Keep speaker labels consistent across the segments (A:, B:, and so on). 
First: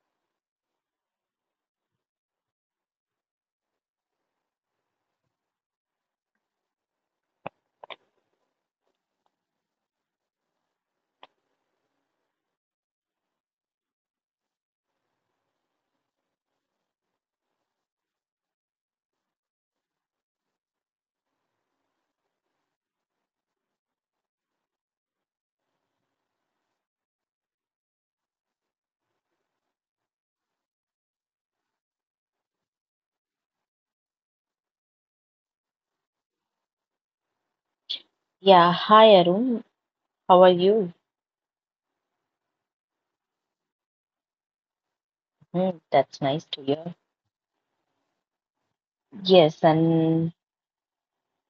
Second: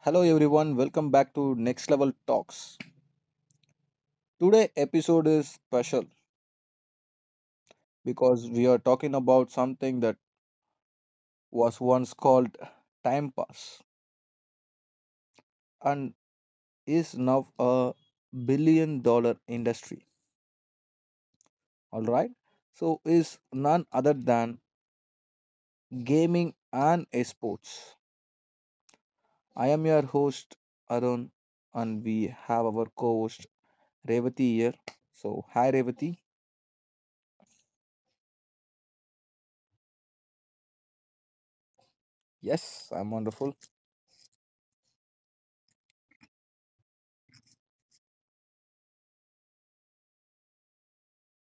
A: Hello everyone, welcome back to Next Level Talks. Today episode is special because we are talking about something that was once called time pass and is now a billion dollar industry. All right? So is none other than gaming and esports. I am your host Arun and we have our co-host Revati here. So hi Revati.
B: Yeah, hi Arun. How are you?
A: Yes, I'm wonderful.
B: Hmm, that's nice to hear. Yes, and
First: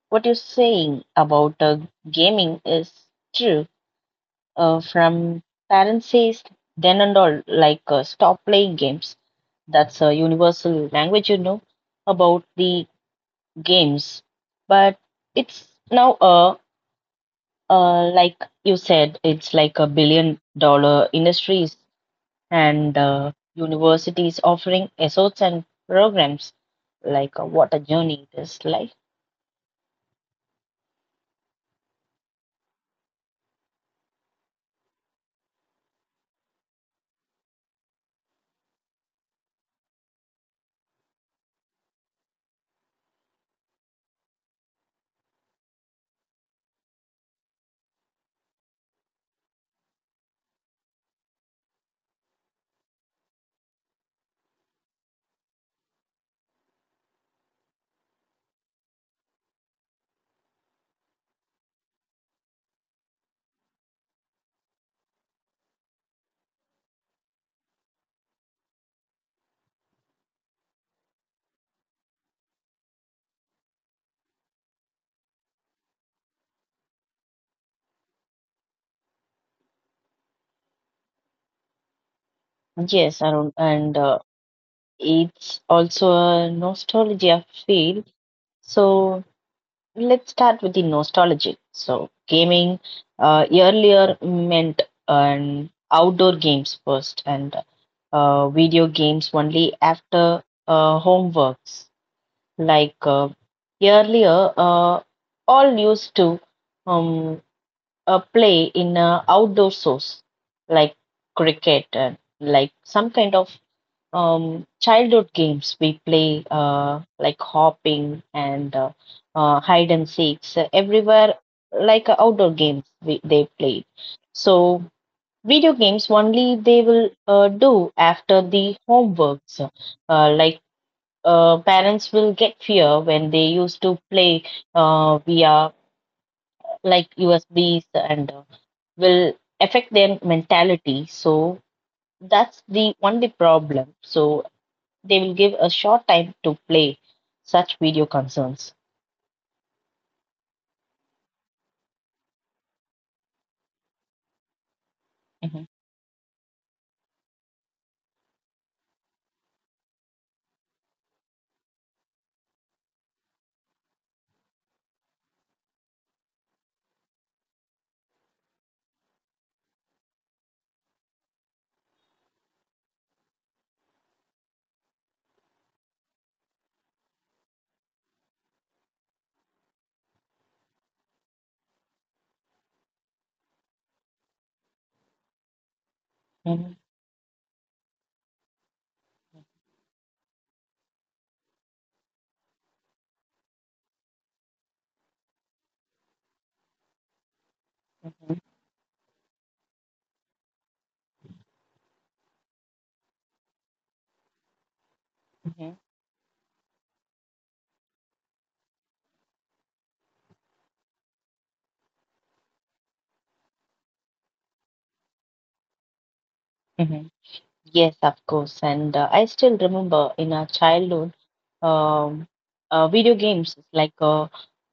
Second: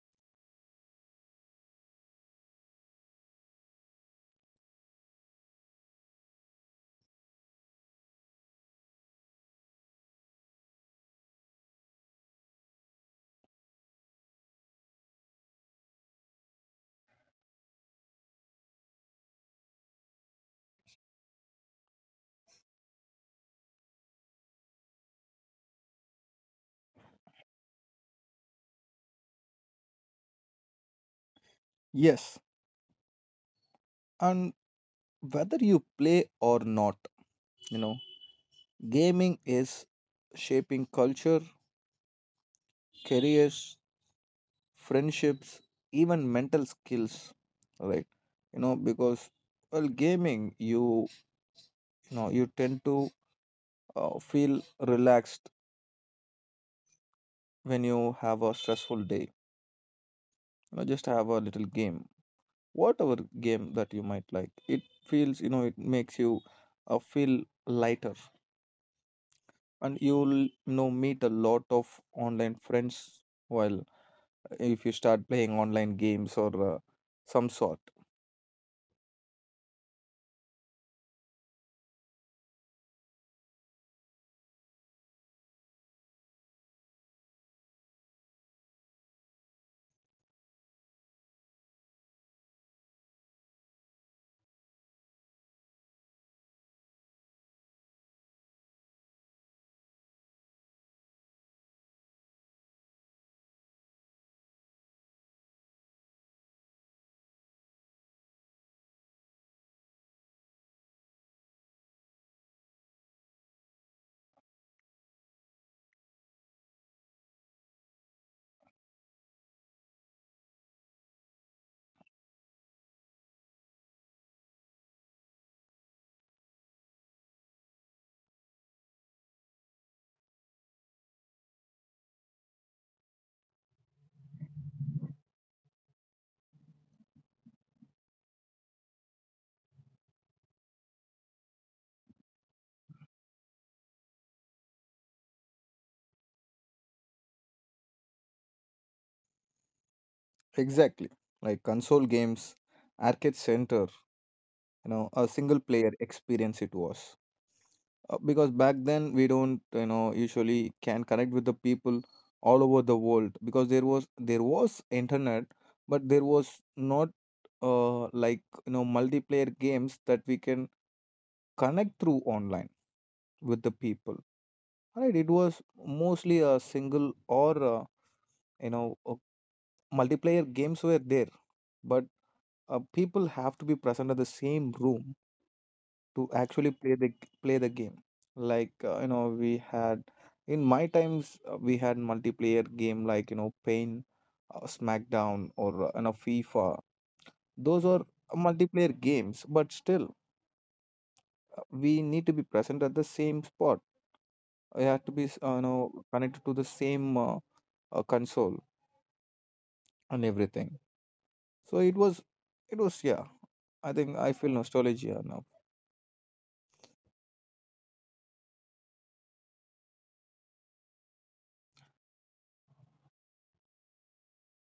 B: what you're saying about gaming is true. From parents says then and all, like stop playing games. That's a universal language about the games. But it's now like you said, it's like a $1 billion industry and universities offering assorts and programs like what a journey it is like.
A: Yes. and. Whether you play or not, you know, gaming is shaping culture, careers, friendships, even mental skills, right? You know, because, well, gaming, you know you tend to feel relaxed. When you have a stressful day, you know, just have a little game, whatever game that you might like. It feels, you know, it makes you feel lighter, and you'll you know meet a lot of online friends while, if you start playing online games or some sort.
B: Yes, Arun, and it's also a nostalgia field. So let's start with the nostalgic. So gaming earlier meant an outdoor games first, and video games only after homeworks. Like earlier, all used to. Um, Play in outdoor source like cricket and like some kind of childhood games we play like hopping and hide and seeks everywhere like outdoor games they played so video games only they will do after the homeworks uh, like parents will get fear when they used to play via like USBs and will affect their mentality. So that's the only problem. So they will give a short time to play such video concerns.
A: Exactly. Like console games, arcade center, you know, a single
B: Mhm,
A: player experience it was. Because back then we don't, you know, usually can connect with the people all over the world, because there was internet, but there was not like, you know, multiplayer games that we can connect through online with the people. Right? It was mostly a single or you know, a multiplayer games were there, but people have to be present at the same room to actually
B: mhm,
A: play the game. Like you know, we had in my times we had multiplayer game like, you know, Pain, SmackDown, or you know, FIFA. Those are
B: mhm,
A: multiplayer games, but still we need to be present at the same spot. I had to be you
B: mhm,
A: know, connected to the same console and everything. So it was, it was, yeah. I think I feel nostalgia now.
B: mhm. Yes, of course. And I still remember in our childhood, um, video games like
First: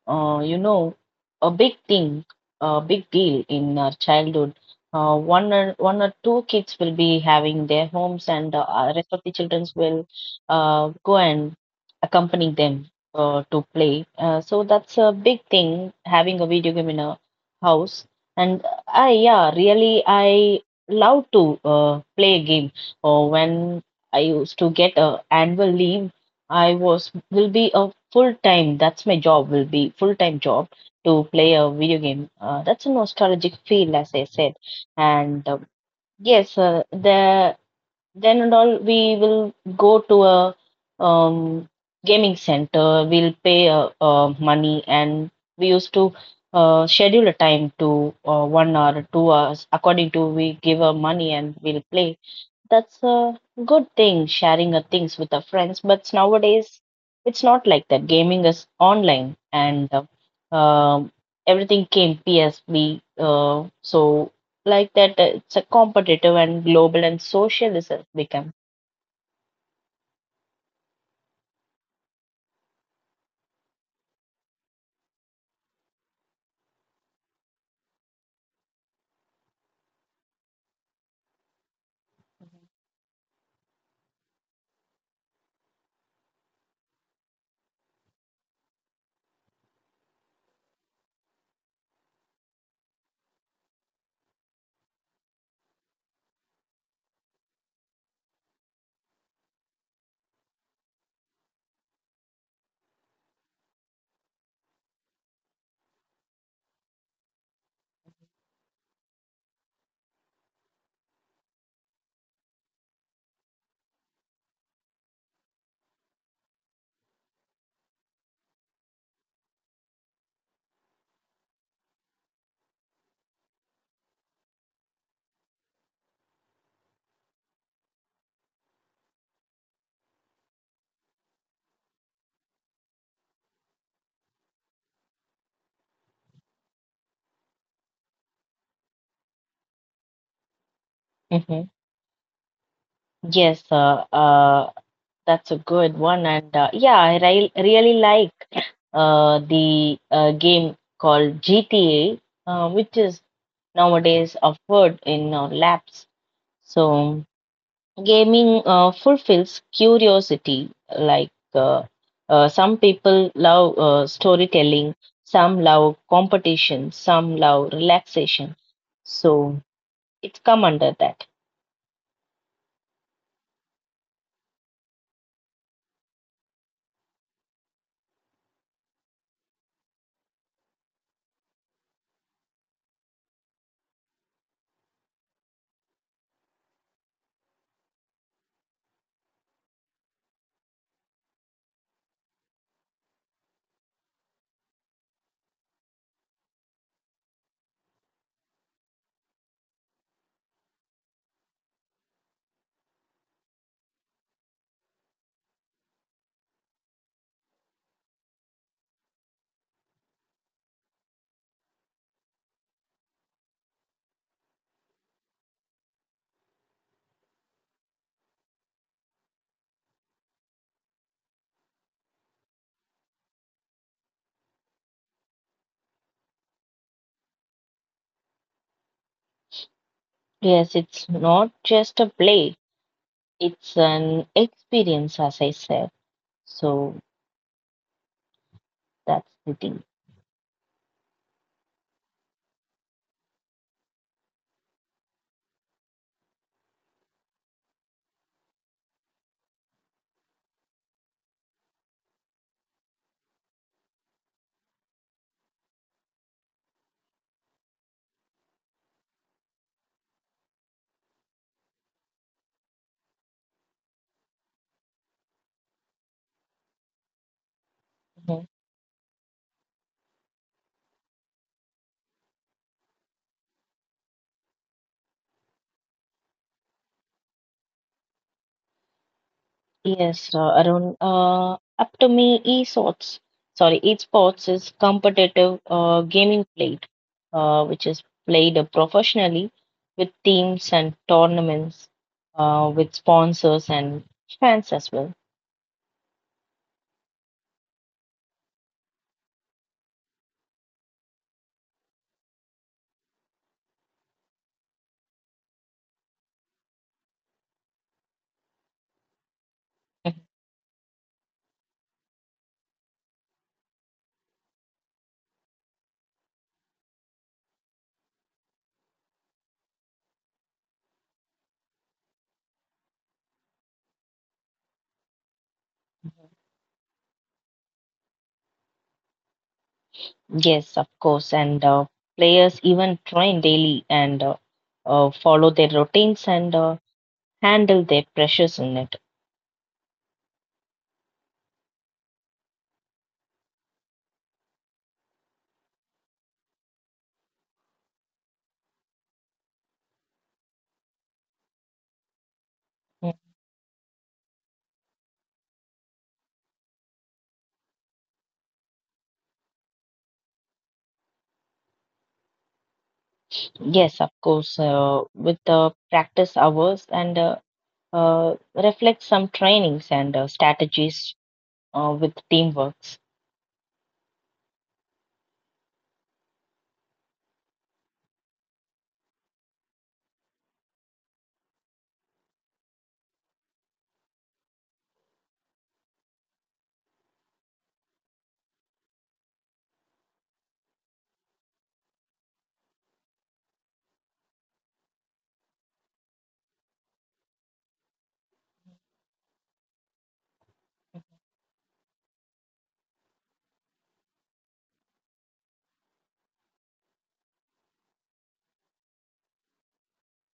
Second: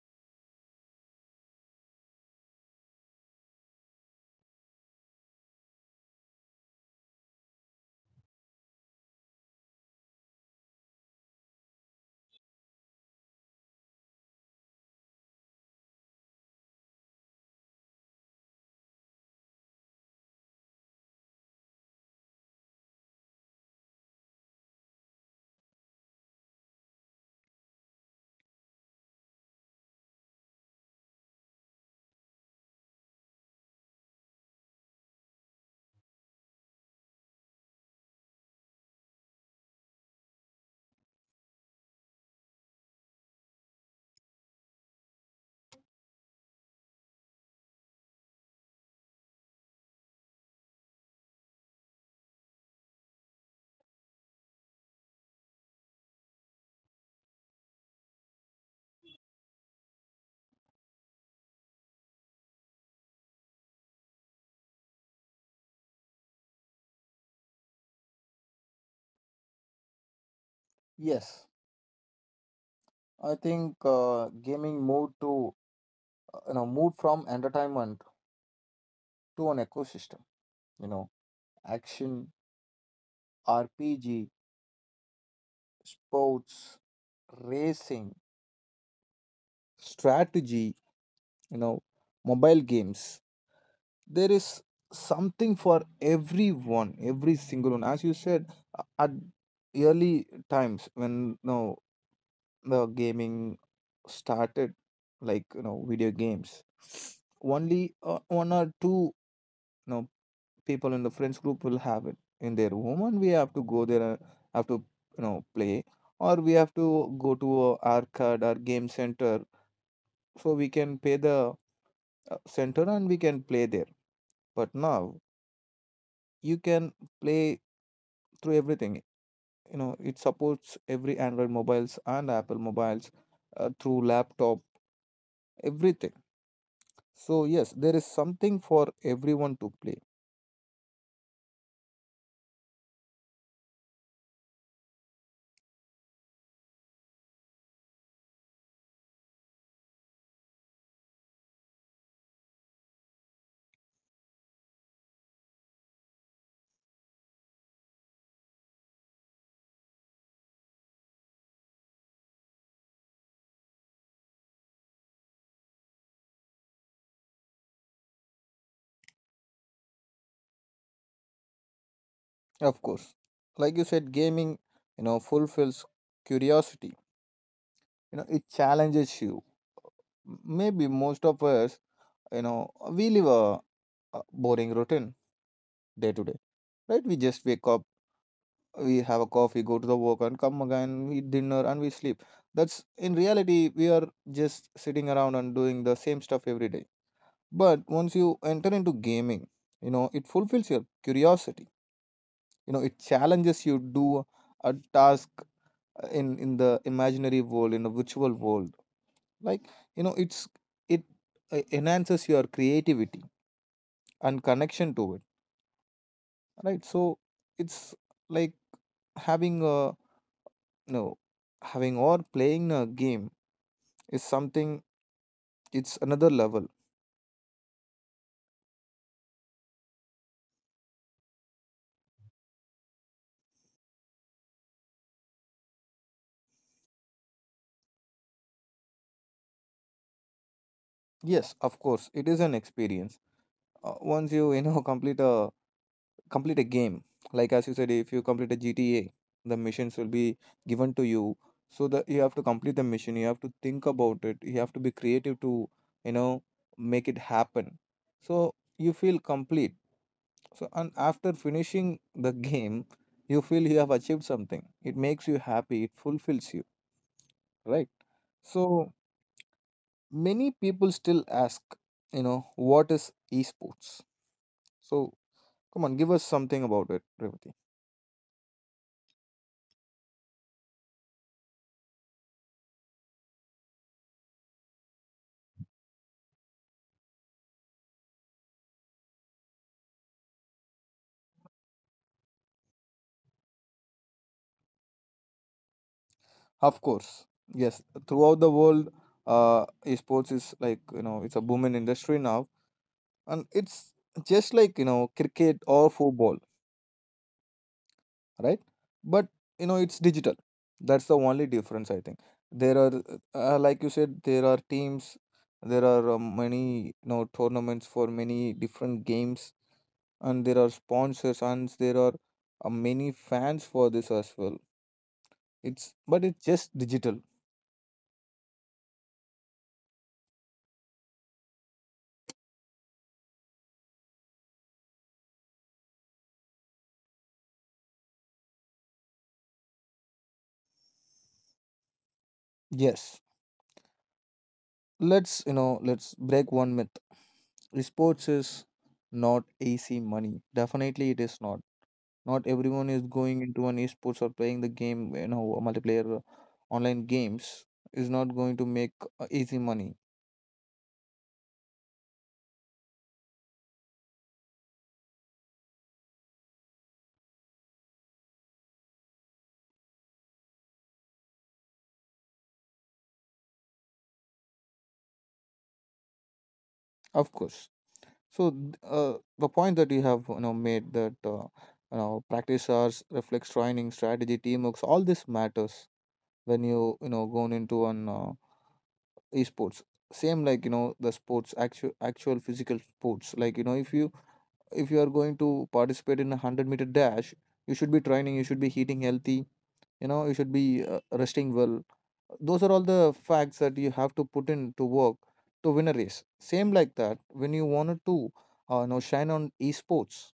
B: uh, you know, a big thing, a big deal in our childhood. One or two kids will be having their homes, and the rest of the children will go and accompany them to play. So that's a big thing having a video game in a house. And I yeah, really I love to play a game. When I used to get a annual leave I was will be a full time. That's my job. Will be full time job to play a video game. That's a nostalgic feel, as I said. And yes, the then and all we will go to a um, gaming center. We'll pay money, and we used to schedule a time to 1 hour, 2 hours according to we give a money and we'll play that's a good thing, sharing things with our friends. But nowadays, it's not like that. Gaming is online, and everything came PSB. So like that, it's a competitive and global and social is has become.
A: Yes, I think gaming moved to you know, moved from entertainment to an ecosystem. You know, action, RPG, sports, racing, strategy. You know, mobile games. There is something for everyone, every single one. As you said, at early times, when, you know, the gaming started, like, you know, video games, only one or two, you know, people in the friends group will have it in their home, and we have to go there, have to, you know, play, or we have to go to a arcade or game center, so we can pay the center and we can play there. But now you can play through everything. You know, it supports every android mobiles and apple mobiles, through laptop, everything. So yes, there is something for everyone to play.
B: Hmm Yes, that's a good one, and yeah, I re really like the game called GTA, which is nowadays offered in our labs. So gaming fulfills curiosity like some people love storytelling, some love competition, some love relaxation, so it's come under that.
A: Of course, like you said, gaming, you know, fulfills curiosity. You know, it challenges you. Maybe most of us, you know, we live a boring routine day to day, right? We just wake up, we have a coffee, go to the work, and come again, we eat dinner and we sleep. That's in reality we are just sitting around and doing the same stuff every day. But once you enter into gaming, you know, it fulfills your curiosity. You know, it challenges you to do a task in the imaginary world, in a virtual world. Like, you know, it's, it enhances your creativity and connection to it, right? So it's like having a, you know, having or playing a game is something. It's another level.
B: Yes, it's not just a play, it's an experience, as I said. So that's the thing.
A: Yes, of course, it is an experience. Once you, you know, complete a game, like as you said, if you complete a GTA, the missions will be given to you, so that you have to complete the mission. You have to think about it, you have to be creative to, you know, make it happen, so you feel complete. So, and after finishing the game, you feel you have achieved something. It makes you happy, it fulfills you, right? So many people still ask, you know, what is esports. So come on, give us something about it, Revati.
B: Yes, Arun. Up to me, esports. Sorry, esports is competitive gaming played, which is played professionally with teams and tournaments, with sponsors and fans as well.
A: Of course, yes. Throughout the world, uh, sports is, like, you know, it's a booming industry now, and it's just like, you know, cricket or football, right? But, you know, it's digital. That's the only difference, I think. There are, like you said, there are teams. There are many, you know, tournaments for many different games, and there are sponsors, and there are many fans for this as well. It's, but it's just digital.
B: Yes, of course. And players even train daily and follow their routines and handle their pressures in it.
A: Yes. Let's, you know, let's break one myth. Sports is not easy money. Definitely it is not. Not everyone is
B: Mm.
A: going into an esports or playing the game, you know, multiplayer online games is not going to make easy money.
B: Yes, of course. With the practice hours and reflects some trainings and strategies with teamworks.
A: Of course. So the point that you have, you know, made that, you know, practice hours, reflex training, strategy, teamwork, all this matters when you know, going into an esports. Same like, you know, the sports, actual physical sports. Like, you know, if you, if you are going to participate in a 100-meter dash, you should be training, you should be eating healthy, you know, you should be resting well. Those are all the facts that you have to put in to work to win a race. Same like that, when you wanted to you know, shine on esports,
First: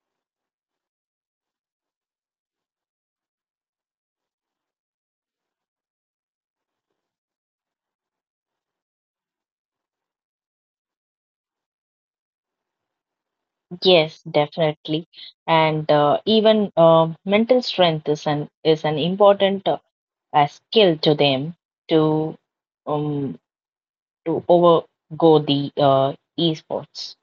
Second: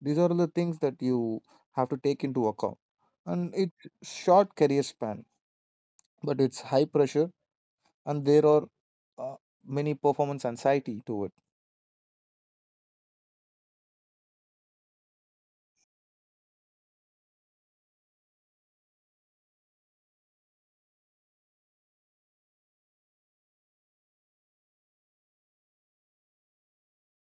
A: these are the things that you have to take into account. And it's short career span, but it's high pressure, and there are uh, many performance anxiety to it.
B: Yes, definitely, and even mental strength is an important skill to them to um overgo the esports.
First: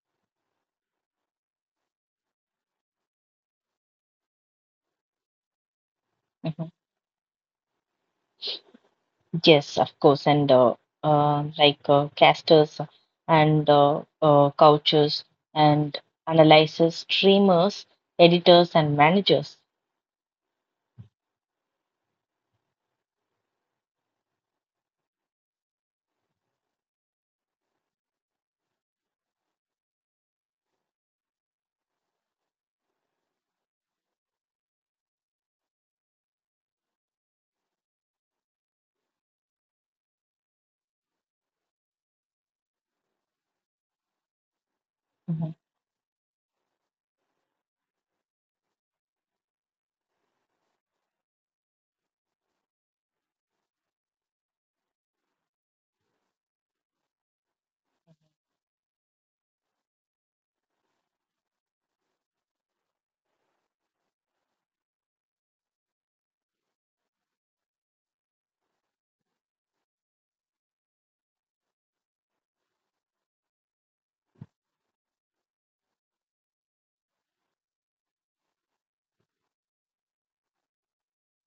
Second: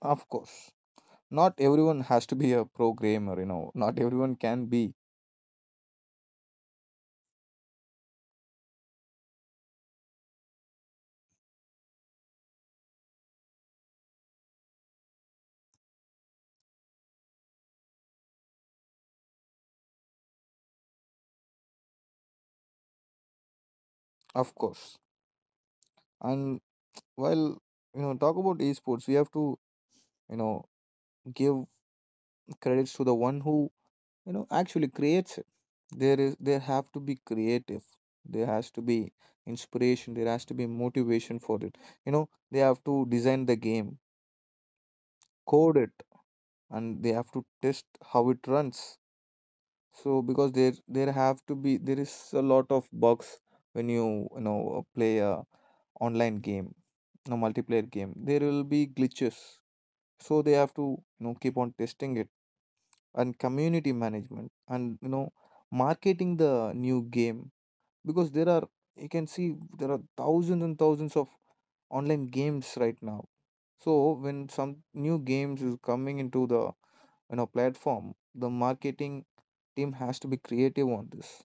A: Of course, not everyone has to be a programmer. You know, not everyone can be.
B: Mhm. Yes, of course, and casters and coaches and analyzers, streamers, editors, and managers.
A: Of course. And while, you know, talk about esports, we have to, you know, give credits to the one who, you know, actually creates it. There is, there have to be creative, there has to be inspiration, there has to be motivation for it. You know, they have to design the game,
B: Mhm.
A: code it, and they have to test how it runs. So because there have to be, there is a lot of bugs when you know, play a online game, no, multiplayer game. There will be glitches. So they have to, you know, keep on testing it. And community management, and, you know, marketing the new game, because there are, you can see there are thousands and thousands of online games right now. So when some new games is coming into the, you know, platform, the marketing team has to be creative on this,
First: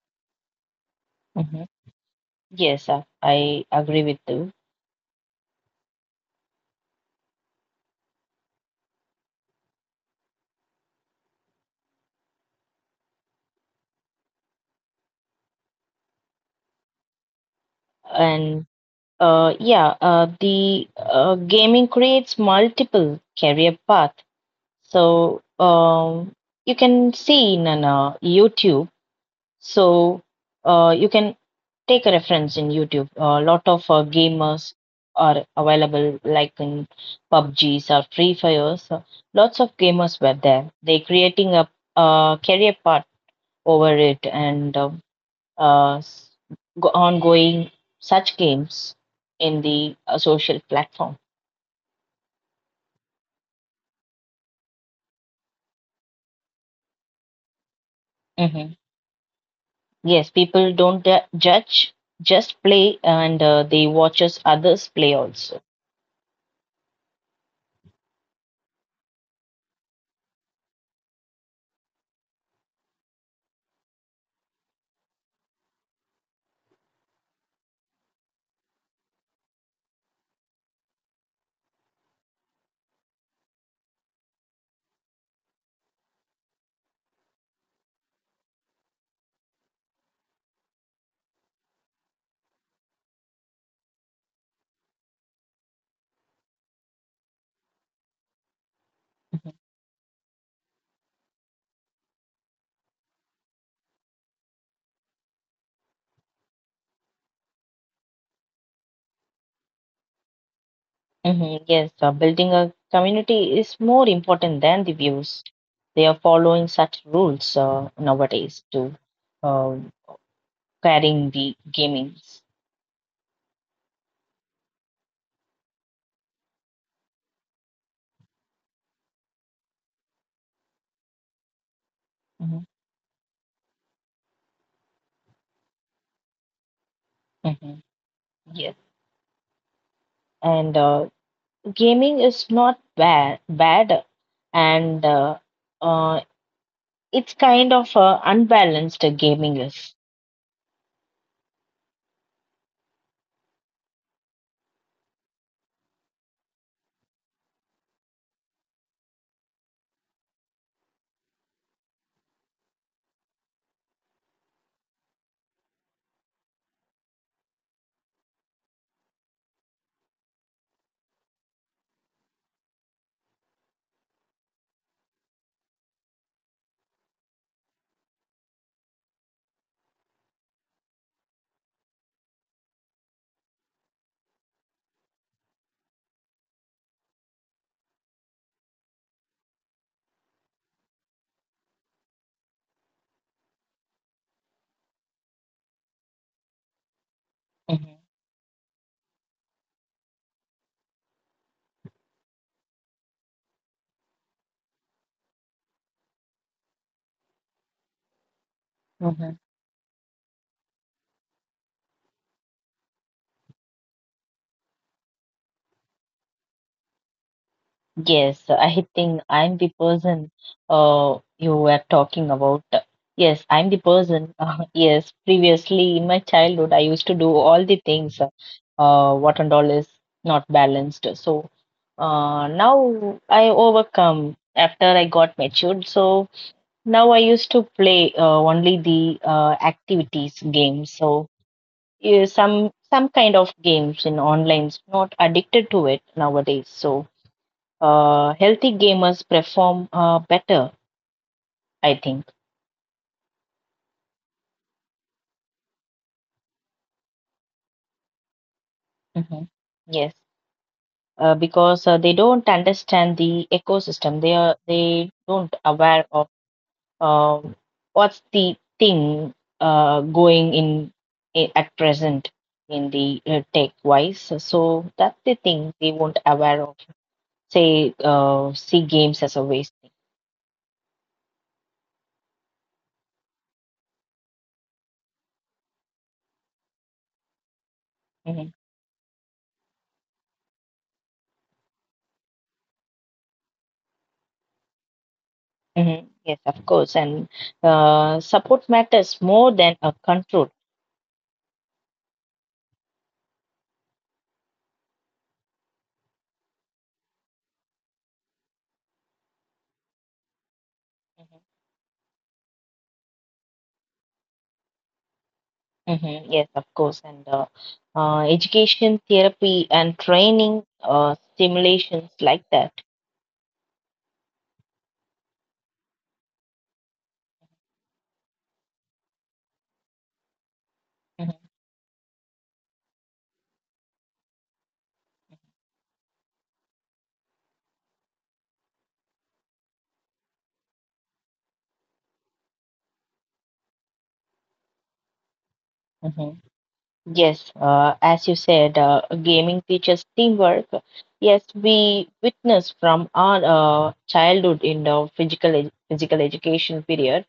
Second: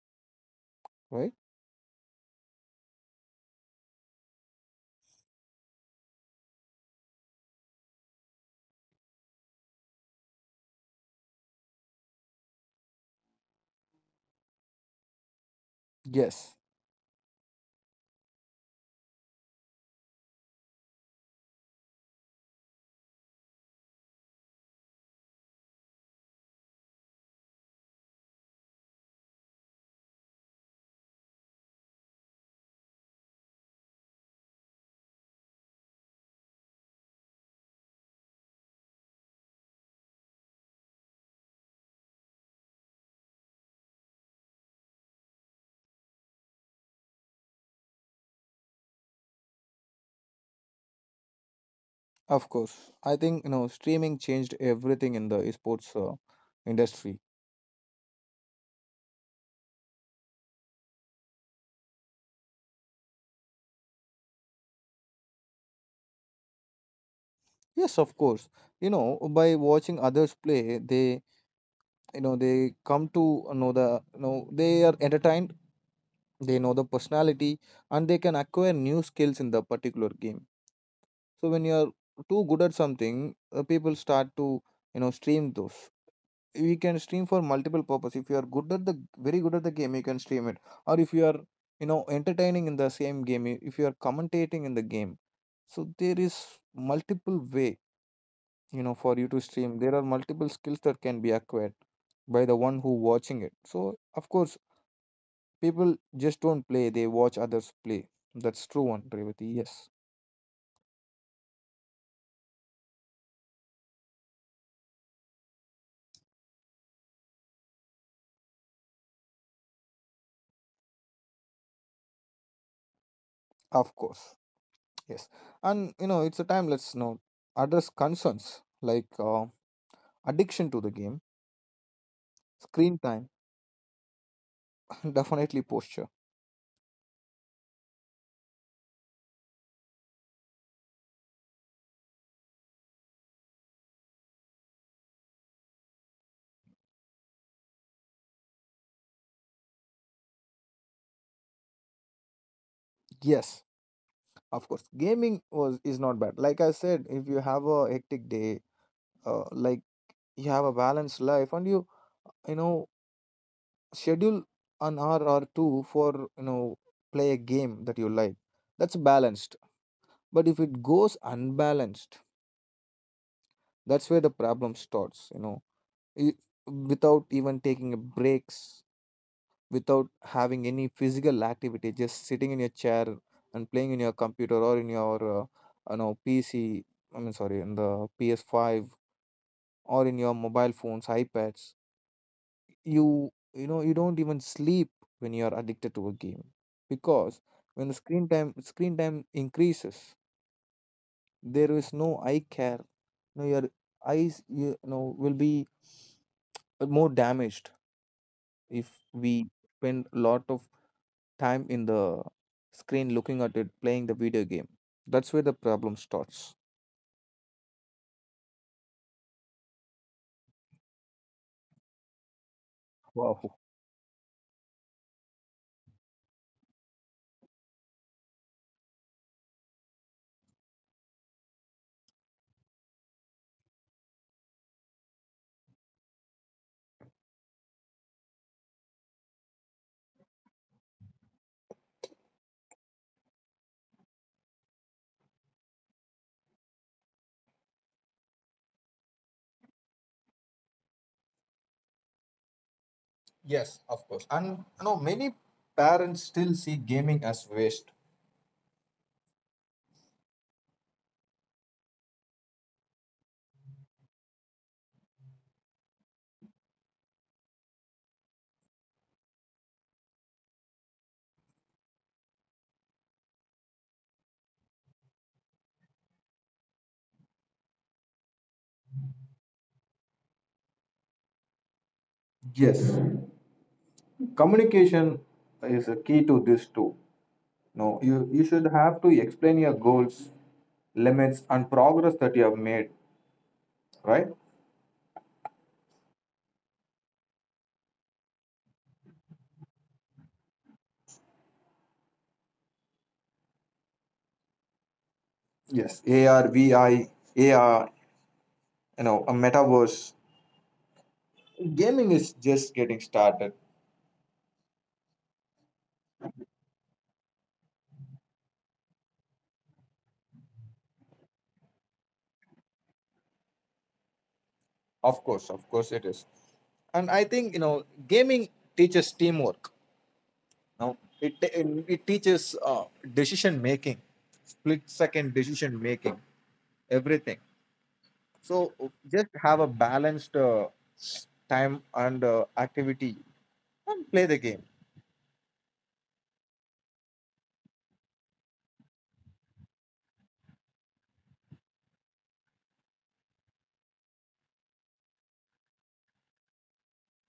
A: right?
B: Mhm. Yes, I agree with you.
A: Yes,
B: And yeah, the gaming creates multiple career path. So you can see in YouTube. So you can take a reference in YouTube. A lot of gamers are available, like in PUBGs or Free Fires. So lots of gamers were there. They creating a career path over it, and uh, s- ongoing such games in the social platform.
A: of course. I think, you know, streaming changed everything in the sports industry.
B: Hmm Yes, people don't judge, just play, and they watches others play also.
A: Yes, of course. You know, by watching others play, they, you know, they come to know the, you know, they are entertained. They know the personality, and they can acquire new skills in the particular game. So when you are too good at something, people start to, you know, stream those. We can stream for multiple purpose. If you are good at the, very good at the game, you can stream it, or if you are, you know, entertaining in the same game, if you are commentating in the game, so there is multiple way, you know, for you to stream. There are multiple skills that can be acquired by the one who watching it. So of course people just don't play, they watch others play. That's true one, Revati. Yes,
B: Hmm Yes, building a community is more important than the views. They are following such rules nowadays to uh, carrying the gamings.
A: of course. Yes. And, you know, it's a time, let's, you know, address concerns like addiction to the game,
B: Hmm
A: screen time, definitely posture.
B: hmm Yes, and gaming is not bad, bad, and uh, it's kind of unbalanced gaming is.
A: Yes, of course. Gaming was, is not bad. Like I said, if you have a hectic day, like, you have a balanced life, and you know, schedule an hour or two for, you know, play a game that you like. That's balanced. But if it goes unbalanced, that's where the problem starts. You know, it, without even taking a breaks, without having any physical activity, just sitting in your chair and playing in your computer, or in your, you know, pc, I mean, sorry, in the PS5, or in your mobile phones, ipads, you know, you don't even sleep when you are addicted to a game. Because when the
B: Mhm,
A: screen time increases, there is no eye care. You know, your eyes, you know, will be more damaged if we
B: mhm.
A: spend a lot of time in the screen looking at it, playing the video game. That's where the problem starts.
B: Yes, I think I'm the person you were talking about. Yes,
A: Wow.
B: I'm the person. Yes, previously in my childhood, I used to do all the things. What and all is not balanced. So now I overcome after I got matured. So now I used to play only the activities games, so some some kind of games in online. Not addicted to it nowadays. So healthy gamers perform better, I think.
A: Yes, of course. And, you know, many parents still see gaming as waste.
B: Hmm Yes, because they don't understand the ecosystem. They don't aware of Um, what's the thing going in at present in the tech wise. So that's the thing they won't aware of. Say, see games as a waste thing.
A: Yes, communication is a key to this too. No, you
B: Mhm.
A: should have to explain your goals, limits, and progress that you have made, right?
B: mhm. Yes, of course. And support matters more than a control.
A: Yes, ARVIAR, you know, a metaverse.
B: Mhm,
A: Gaming is just getting started.
B: mhm. Yes, of course. And education, therapy, and training stimulations like that.
A: Of course it is. And I think, you know, gaming teaches teamwork. Now
B: Mhm,
A: it teaches decision making, split second decision making, everything. So just have a balanced time and activity, and play the game.
B: mhm. Yes, as you said, gaming teaches teamwork. Yes, we witness from our childhood in the physical education period.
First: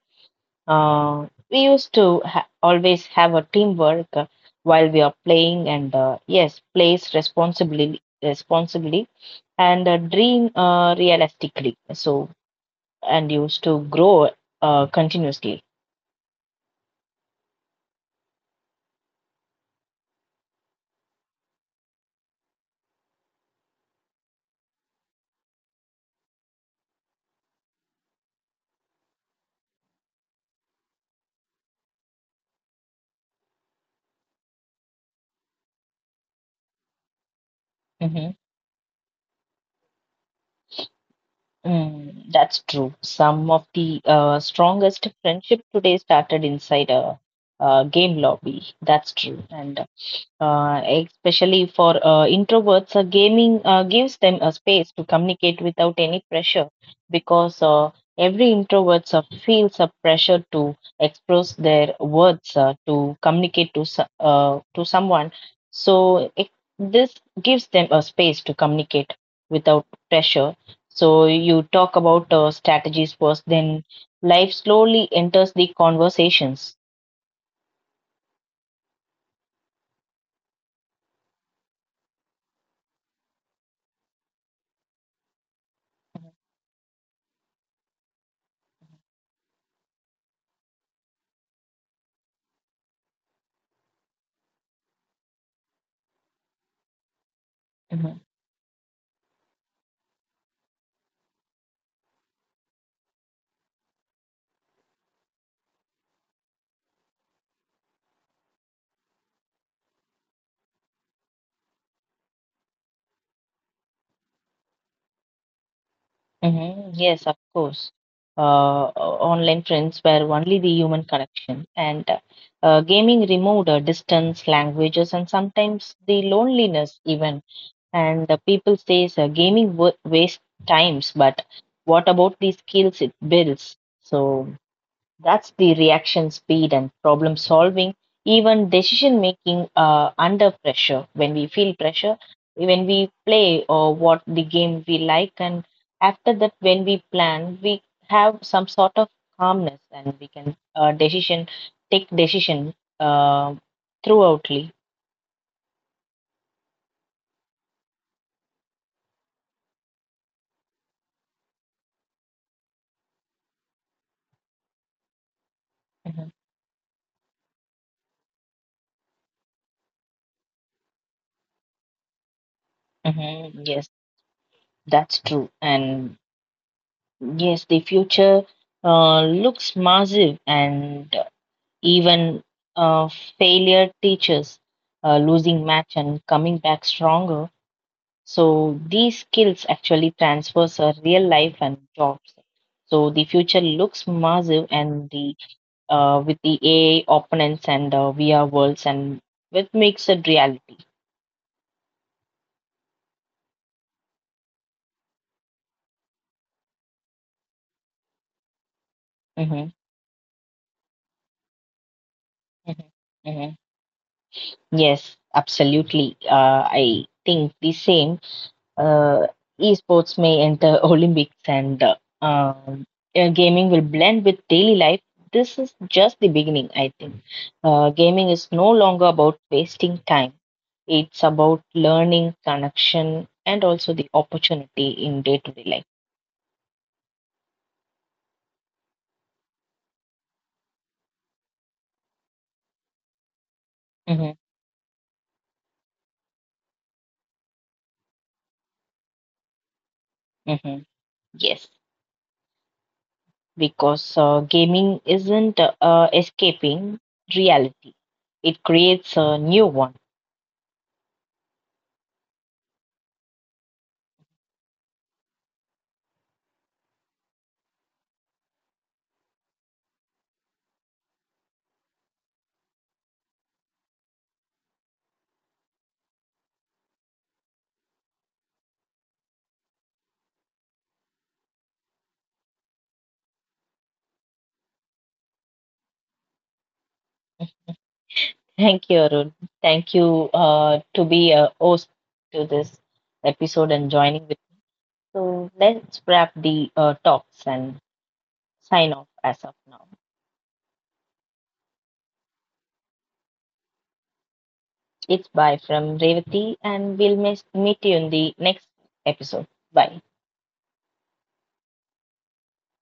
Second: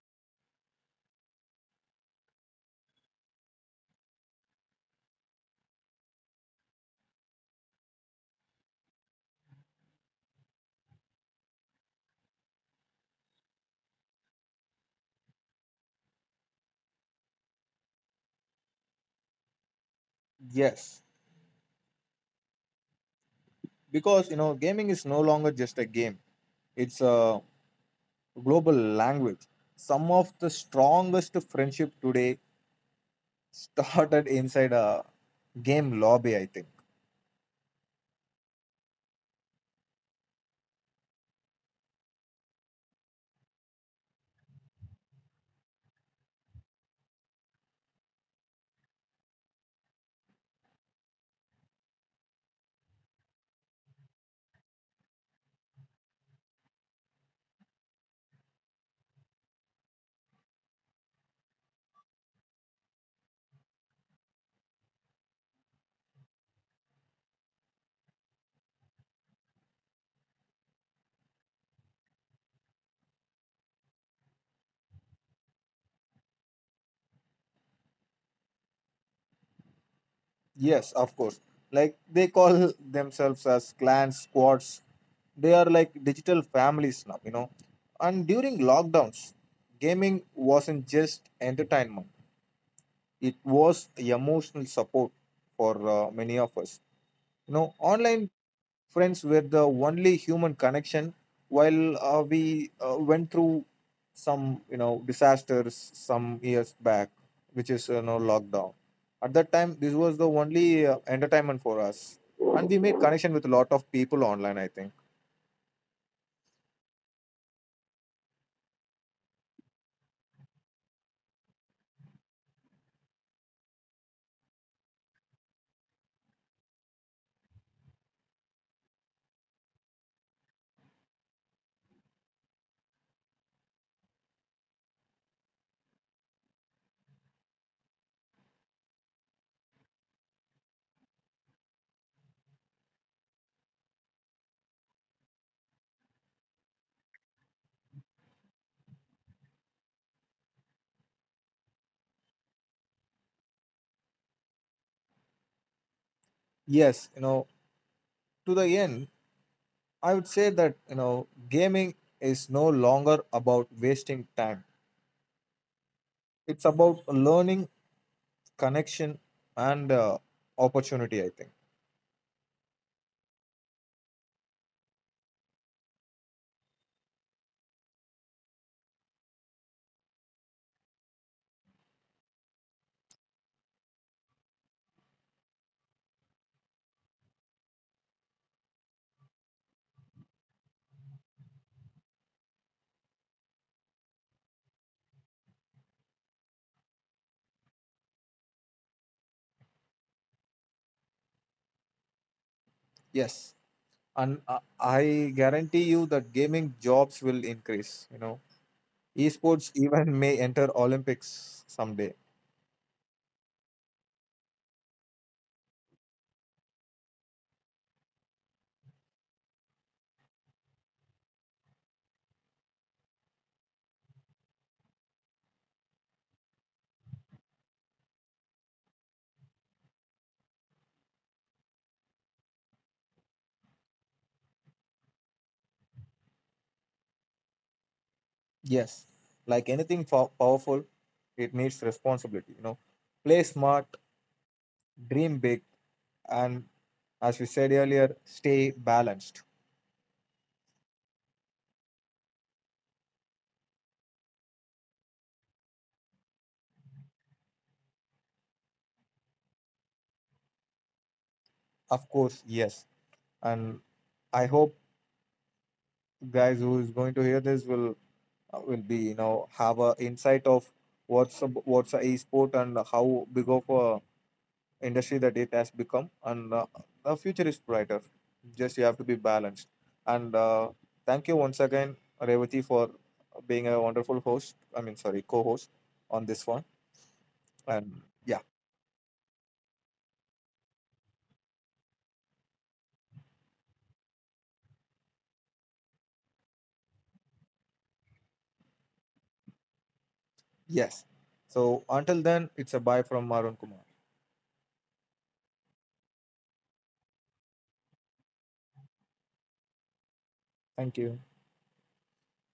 B: We used to ha always have a teamwork while we are playing, and yes, plays responsibly, and dream realistically. So, and used to grow continuously.
A: Yes, because, you know, gaming is no longer just a game. It's a global language. Some of the strongest friendship today started inside a game lobby, I think.
B: Mm-hmm. Mm, that's true. Some of the strongest friendship today started inside a, game lobby. That's true. And especially for introverts, gaming gives them a space to communicate without any pressure because every introvert feels a pressure to express their words to communicate to someone. So this gives them a space to communicate without pressure. So you talk about strategies first, then life slowly enters the conversations.
A: Yes, of course. Like they call themselves as clans, squads. They are like digital families now, you know. And during lockdowns, gaming wasn't just entertainment, it was emotional support for many of us. You know,
B: Mm-hmm.
A: online friends were the only human connection while we went through some, you know, disasters some years back, which is, you know, lockdown. At that time, this was the only entertainment for us. And we made connection with a lot of people online, I think.
B: hmm Yes, of course. Online friends were only the human connection, and gaming removed distance, languages, and sometimes the loneliness even. And people says gaming w wastes times, but what about the skills it builds? So that's the reaction speed and problem solving, even decision making under pressure. When we feel pressure, when we play or what the game we like, and after that, when we plan, we have some sort of calmness and we can decision take decision uh, throughoutly.
A: Yes, you know, to the end, I would say that, you know, gaming is no longer about wasting time.
B: Mhm.
A: It's about learning, connection, and opportunity, I think.
B: Mm-hmm. Yes, that's true. And yes, the future looks massive, and even uh, failure teaches losing match and coming back stronger. So these skills actually transfers a real life and jobs. So the future looks massive, and the with the AI opponents and VR worlds, and what makes it reality.
A: Yes. And I guarantee you that gaming jobs will increase. You know, esports
B: Hmm
A: even may enter Olympics someday.
B: hmm hmm Yes, absolutely. I think the same. uh, Esports may enter Olympics and um, gaming will blend with daily life. This is just the beginning, I think. Gaming is no longer about wasting time, it's about learning, connection, and also the opportunity in day to day life.
A: Yes, like anything powerful, it needs responsibility. You know, play smart,
B: Mhm,
A: dream big, and, as we said earlier, stay balanced.
B: mhm. Yes, because gaming isn't escaping reality, it creates a new one.
A: Of course, yes. And I hope guys who is going to hear this will be, you know, have a insight of what's a e sport, and how big of a industry that it has become. And the future is brighter. Just you have to be balanced. And thank you once again, Revati, for being a wonderful host. I mean, sorry, co-host on this one. And yeah,
B: Thank you, Arun. Thank you to be a host to this episode and joining with. So let's wrap the talks and sign off as of now.
A: yes. So until then, it's a bye from Marun Kumar.
B: It's bye from Revati, and we'll meet you in the next episode. Bye.
A: Thank you.